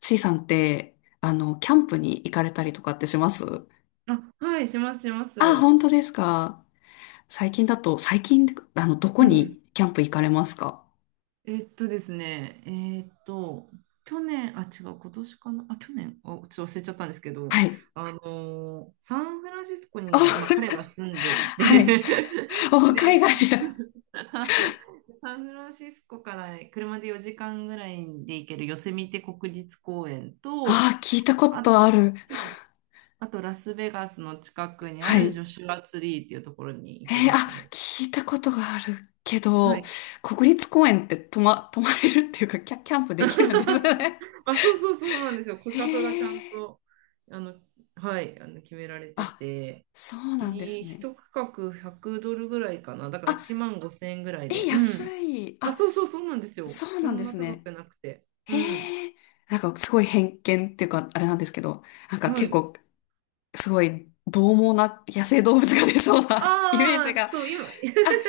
C さんって、キャンプに行かれたりとかってします？あ、はい、します、しまあ、す。本当ですか。最近、どこうん。にキャンプ行かれますか？えっとですね、えっと、去年、あ、違う、今年かな、あ、去年、あ、ちょっと忘れちゃったんですけど、はい。サンフランシスコお、に今、彼が住んで はい。て、 お、海で、外。サンフランシスコから車で4時間ぐらいで行けるヨセミテ国立公園と、ああ、聞いたこあ、とある。あとラスベガスの近くにあはるジい。ョシュアツリーっていうところに行きましあ、たね。聞いたことがあるけはど、い。国立公園って泊まれるっていうか、キャンプできるんです ね。あ、そうそうそうなんですよ。価へ格がちゃんえ。と、あの、はい、あの決められてあ、て、そうなんでいすいね。一区画100ドルぐらいかな。だからあ、1万5千円ぐらいで。え、う安ん。い。あ、あ、そうそうそうなんですよ。そうそなんんでなす高ね。くなくて。うん。へえ、なんかすごい偏見っていうか、あれなんですけど、なんかは結い。構すごい獰猛な野生動物が出そうな イメージああ、が、そう、今、あ、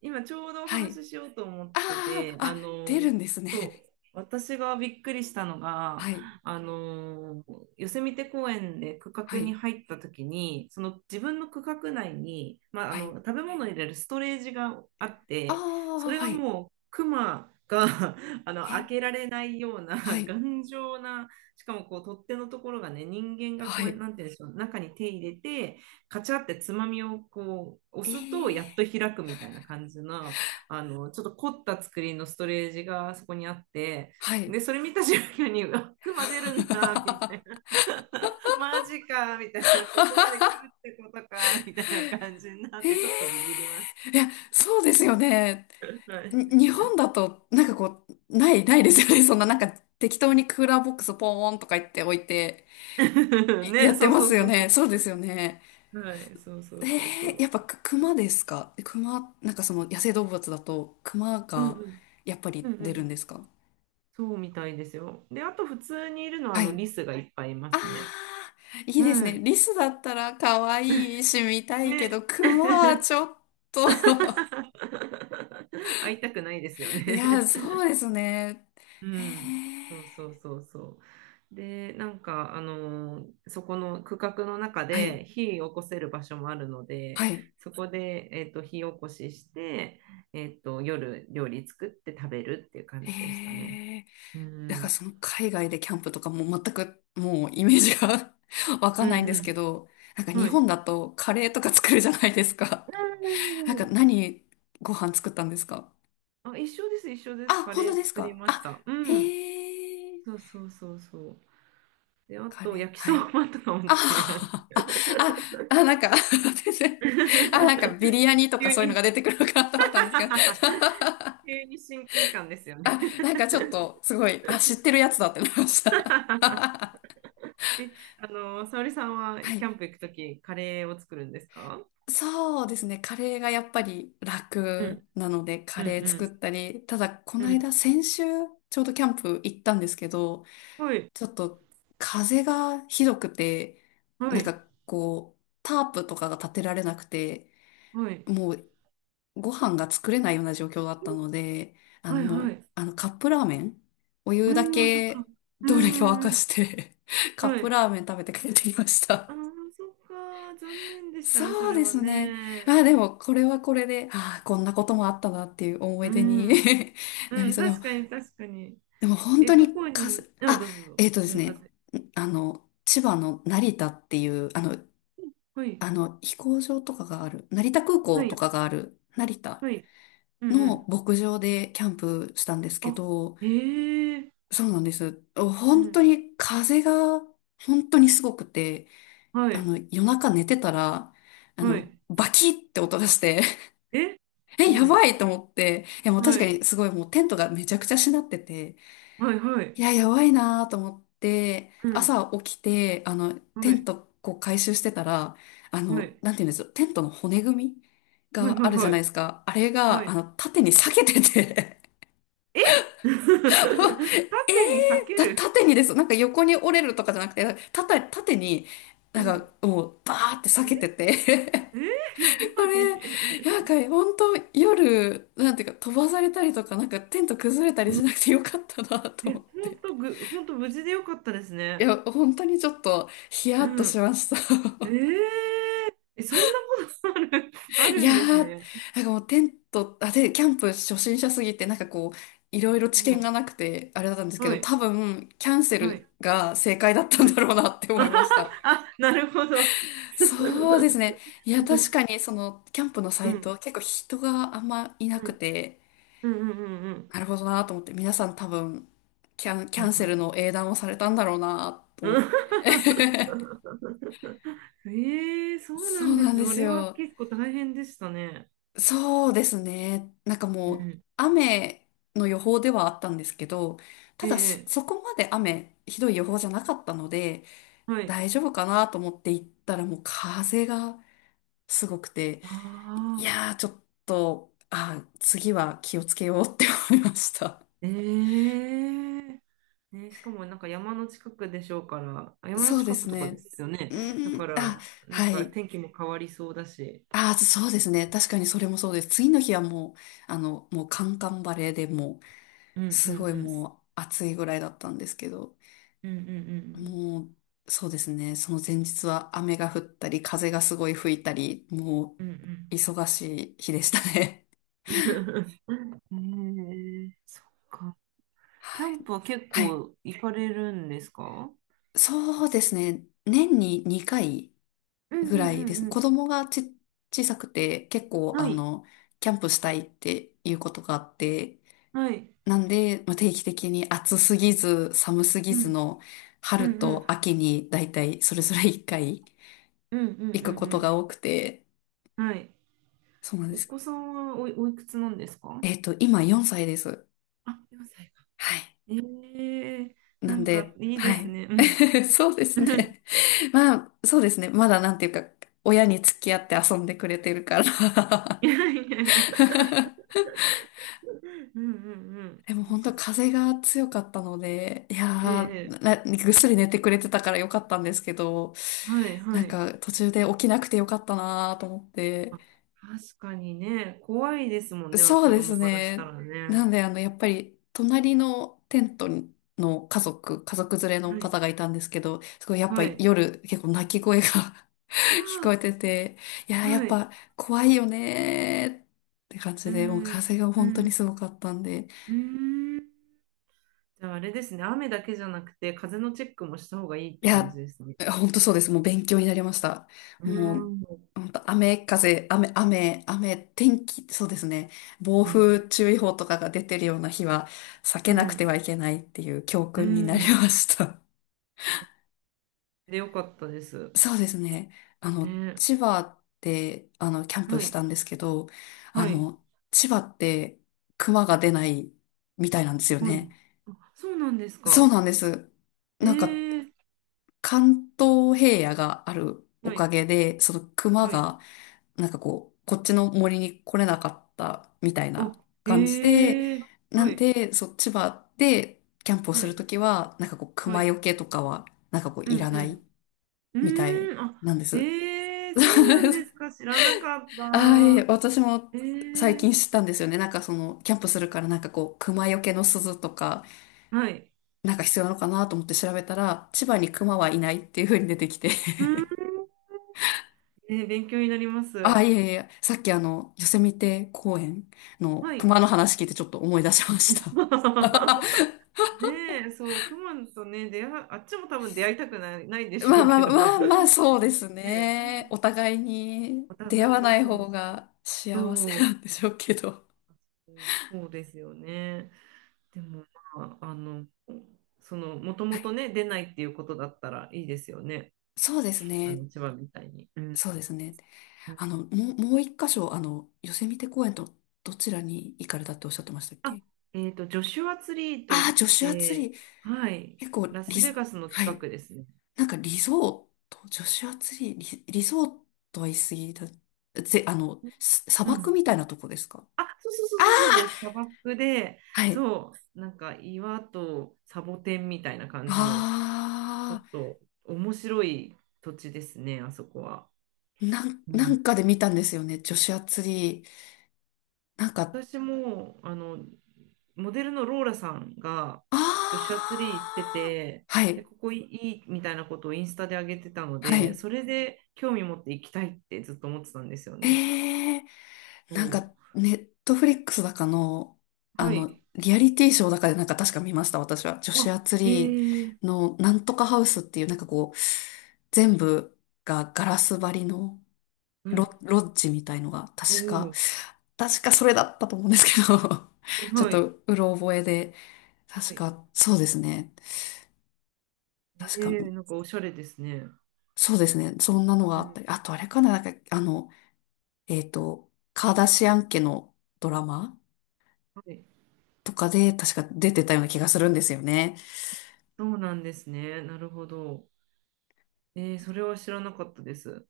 今ちょうどおはい。話ししようと思っあてあ、て、あ、出るんですそう、ね。私がびっくりしたのが、はい、あの、ヨセミテ公園で区は画にい、入った時に、その自分の区画内に、はい。食べ物を入れるストレージがあっあて、そあ、れはがい。もうクマが あの開けえ、られないような は い、頑丈な、しかもこう取っ手のところがね、人間がこはう、い。なんていうんでしょう、中に手入れて、カチャってつまみをこうえ押すとえ、やっと開くみたいな感じの、ちょっと凝った作りのストレージがそこにあって、はい。で、それ見た瞬間に、うわ、クマ出るんだ、みた いな マジか、みたいな。ここまで来るってことか、みたいな感じになっえて、ちょっとビえ、ビります。いや、そうですよね。はい。日本だと、なんかこう、ないですよね。そんななんか適当にクーラーボックスポーンとか言っておいて、いやね、ってそうまそすうよそうそね。う。そうですよね。はい、そうそうそうそう。やっぱく、熊ですか、熊、なんかその野生動物だと熊うんうがん。やっぱうりんう出るんでん。すか？そうみたいですよ。で、あと普通にいるのは、はい。リスがいっぱいいますね。あー、いいうですね。ん。リスだったら可愛いし見たいけね。ど、熊は ちょっと。 会いたくないですよいね。や、そうですね。うえん。そうそー、うそうそう。で、そこの区画の中はい、で火起こせる場所もあるので、はい。そこで、火起こしして、夜料理作って食べるっていう感えじでしたね。ーうだからん。その海外でキャンプとかもう全くもうイメージが わかうんないんですけんど、なんかうん。日は本い。だとカレーとか作るじゃないですか。う なんかん、何ご飯作ったんですか？あ、一緒です、一緒です。あ、カ本レ当ーです作りか。ましあ、た。うへん。え、そうそうそうそう。で、あカレと、ー、焼きはそい。ばとかもあ、作りました。あ、あ、あ、なんか 全然、あ、なんかビ リヤニとか急そういうのに が出てくるのかなと思ったんですけど、急に親近感ですよね。 あ、なんかちょっとすごい、あ、知っ てるやつだってなりました。え、沙織さんははキャンい。プ行くとき、カレーを作るんですか？そうですね。カレーがやっぱりうん、楽なので、カうレー作ん、ったり、ただ、こうのん、うん。間、先週、ちょうどキャンプ行ったんですけど、はい、ちょっと、風がひどくて、はなんい、かこう、タープとかが立てられなくて、はい、もう、ご飯が作れないような状況だったので、はい、もはう、い。カップラーメン、おう湯だん、そっか。け、うん、どれか沸うんうかん、して カはップい。ラーメン食べて帰ってきましあー、た。そっか。うんうんうん、はい、ああ、そっか、残念でしたね、そそうれではすね。ね。あ、でも、これはこれで、ああ、こんなこともあったなっていう思うい出に ん、なうりん、そう。でも、確かに、確かに。でも本え、当にどこに、あ、あ、どうぞ、どうぞ。えっとでうすん、ね、風。千葉の成田っていう、はい、飛行場とかがある、成田空港はとい。かがある、成田はい。うんうのん。牧場でキャンプしたんですあ、けど、へえ。そうなんです。う本当ん。に風が本当にすごくて、はい。夜中寝てたら、はい。バキって音がして え、 え、うやばん。いと思って、いやもう確はかい。にすごいもうテントがめちゃくちゃしなってて、はいはいい。や、やばいなーと思って、うん。朝起きて、はテンい。トこう回収してたら、はい。なんて言うんですよ、テントの骨組みはいがはあいるじゃはないでい。すか。あれはが、い。縦に裂けてて。 え。 え縦に裂ける。縦にです。なんか横に折れるとかじゃなくて、縦に、うなんかん。もうバーって裂けてえて、ー、やそばれ、なんい。か本当夜、なんていうか飛ばされたりとか、なんかテント崩れたりしなくてよかったなとえ、思っほて。んとぐ、ほんと無事でよかったですいね。や、本当にちょっとヒヤうッとしん。ました。え ー、えそんなことある、あいるやんですー、ね。なんかもうテント、あ、で、キャンプ初心者すぎて、なんかこう、いろいろう知見がん。なくて、あれだったんですけはど、い。多分、キャンセはルい。が正解だったはんい。だろうなって あ思いはました。はあ、なるほど。そうですね。いや、確かに、その、キャンプのサうん。イうん。ト、結構人があんまいなくて、うん。うん。うん。なるほどなと思って、皆さん多分、キはャいンセはい。ルの英断をされたんだろうな とう思って。ん、ええ、そうなそんうでなす。んでそすれはよ。結構大変でしたね。そうですね。なんかうもう、ん。雨の予報ではあったんですけど、ただそ、ええ、そこまで雨、ひどい予報じゃなかったので、はい。大丈夫かなと思って行ったらもう風がすごくて、あいあ、やーちょっと、あー、次は気をつけようって思いました。ええ、ね、しかもなんか山の近くでしょうから、あ、山のそうで近すくとかでね。すようね。だーかん、あ、ら、なんはかい。天気も変わりそうだし。ああ、そうですね。確かにそれもそうです。次の日はもう、もうカンカンバレーでもう、うんうすんごいうん。もう暑いぐらいだったんですけど、うんうんもう、そうですね。その前日は雨が降ったり、風がすごい吹いたり、もうんうん。うう、ん忙しい日でしたね。うん。えー、そっか。キャはンい。プは結はい。構行かれるんですか？そうですね。年に2回うんうんぐらいうですね。んうん。子供がち、小さくて、結構、はい、キャンプしたいっていうことがあって、はい、なんで、まあ、定期的に暑すぎず寒すぎうずん、のう春んうんと秋にだいたいそれぞれ1回うんうん行うくことんが多くて、うん。はい。そうなんでおす。子さんはおい、おいくつなんですか？えっと、今4歳です。あ、4歳か。はい。えー、ななんんかで、いいではすい。ね。うん。そうです ね。まあ、そうですね。まだなんていうか、親に付き合って遊んでくれてるかいら。 やいやいや。うんうんうん。でもそっ本か当そっか。風が強かったので、いやええ、ー、ぐっすり寝てくれてたからよかったんですけど、はいなはんい。か途中で起きなくてよかったなーと思って。確かにね、怖いですもんね、そう子で供すからしたね。らなね。んでやっぱり隣のテントの家族連れのはい方がいたんですけど、すごいやっぱはい。夜結構泣き声が 聞あこえてて、いやあ、ーやはっい。ぱ怖いよねーって感うじで、もうん、風がう本当にん、すごかったんで、うん。じゃああれですね、雨だけじゃなくて、風のチェックもした方がいいっいて感じや、ですね。本当そうです。もう勉強になりました。うもう、ん、本当雨風、雨、天気、そうですね。暴うん、風注意報とかが出てるような日は避けうなくてん、はいけないっていう教う訓になりん。ました。で、よかったで す。そうですね。ね、千葉で、キャンプはしい、たんですけど、あはい、の、千葉って熊が出ないみたいなんですよはい。ね。そうなんですそうか。なんです。えなんかー、関東平野があるはおかい、げで、その熊はい。が、なんかこう、こっちの森に来れなかったみたいあ、なえ感じで、ー、なはんい、で、そう、千葉でキャンプをすはるい、ときは、なんかこう、は熊い。よけとかは、なんかこう、ういん、らうないん。うみたいーん、あ、なんでえす。ー、そうなんですか。知らなかっああ、いえ、た。私もえ最ー、近知ったんですよね。なんかその、キャンプするからなんかこう、熊よけの鈴とか、はい。なんか必要なのかなと思って調べたら、千葉に熊はいないっていう風に出てきて、うーん、ね、勉強になりまあ、す。いやいやいや、さっきヨセミテ公園のは熊い。の話聞いてちょっと思い出しました。ねえ、そう、クマとね、出会う、あっちも多分出会いたくない、ないで しょまあうまあけど、ま あまあ、そうで人す間ね、ね。お互いにお出会互いわにないそう方そう、が幸せなそんでしょうけど。う、そうですよね。でも、まあ、あの、もとはもとい、ね、出ないっていうことだったらいいですよね。そうですね。千葉みたいに。うん。そうですね。うん、もう一箇所、ヨセミテ公園とどちらに行かれたっておっしゃってましたっあ、け？ジョシュアツリーとああいー、っジョシュアツリて、ー。はい、結構ラスリベス、ガスのは近い。くですね。なんかリゾート、女子アツリ、リ、リゾートは言い過ぎだ。砂う漠ん。みたいなとこですか？あ、そうそうそうあ、そうそうです。砂漠で、はい。そう、なんか岩とサボテンみたいな感じの、ちょあっと面白い土地ですね、あそこは。あ、うなん、んかで見たんですよね。女子アツリー。なんか、私も、モデルのローラさんがあジョシュアツリー行ってあ、て、はで、い、ここいいみたいなことをインスタで上げてたのはで、い。それで興味持って行きたいってずっと思ってたんですよね。ええ、そなんか、ネットフリックスだかの、う。はい。リアリティショーだかでなんか確か見ました、私は。女子あ、アツえリー、ーのなんとかハウスっていう、なんかこう、全部がガラス張りのうん、ロッジみたいのが、お確か、ー、確かそれだったと思うんですけど、え、ちょっはい。とうろ覚えで、は確い。か、そうですね。え確か、ー、なんかおしゃれですね。そうですね。そんなのがうあっん、たり、あとあれかな、なんか、カーダシアン家のドラマはい。とかで確か出てたような気がするんですよね。そうなんですね。なるほど。えー、それは知らなかったです。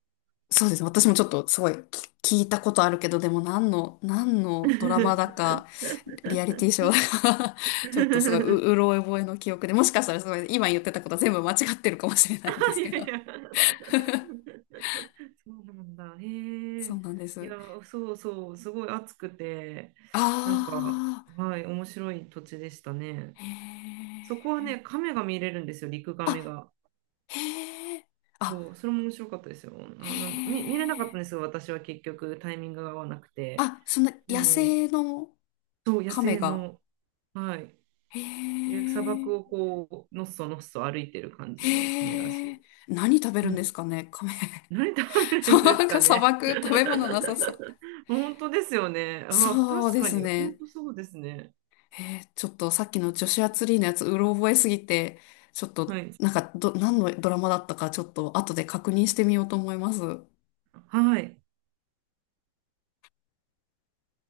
そうですね。私もちょっとすごい聞いたことあるけど、でも何 のドラマだいか、リアリティショーだか ちょっとすごい、うろ覚えの記憶で、もしかしたらすごい、今言ってたことは全部間違ってるかもしれないんですけやいど。や。そうなんだ。へ え。そうなんでいす。や、そうそう、すごい暑くて、あなんか、はい、面白い土地でしたね。ー、へそこはー。ね、亀が見れるんですよ、陸亀あ、が。へー。あ、そう、それも面白かったですよ。へ見、見れなかったー。んですよ、私は結局、タイミングが合わなくて。あ、そんなで野も、生のそう、野亀生が。の、はい。へで砂漠ー。をこう、のっそのっそ歩いてる感じのカメらしへえ、い。何食べうるんですん。かね、カメ。何食べ るんでなすんかか砂ね。漠、食べ物なさそう。本当ですよね。あ、そう確でかすに、本ね。当そうですね。えー、ちょっとさっきの女子アツリーのやつ、うろ覚えすぎて、ちょっはと、い。なんか、何のドラマだったか、ちょっと後で確認してみようと思います。はい。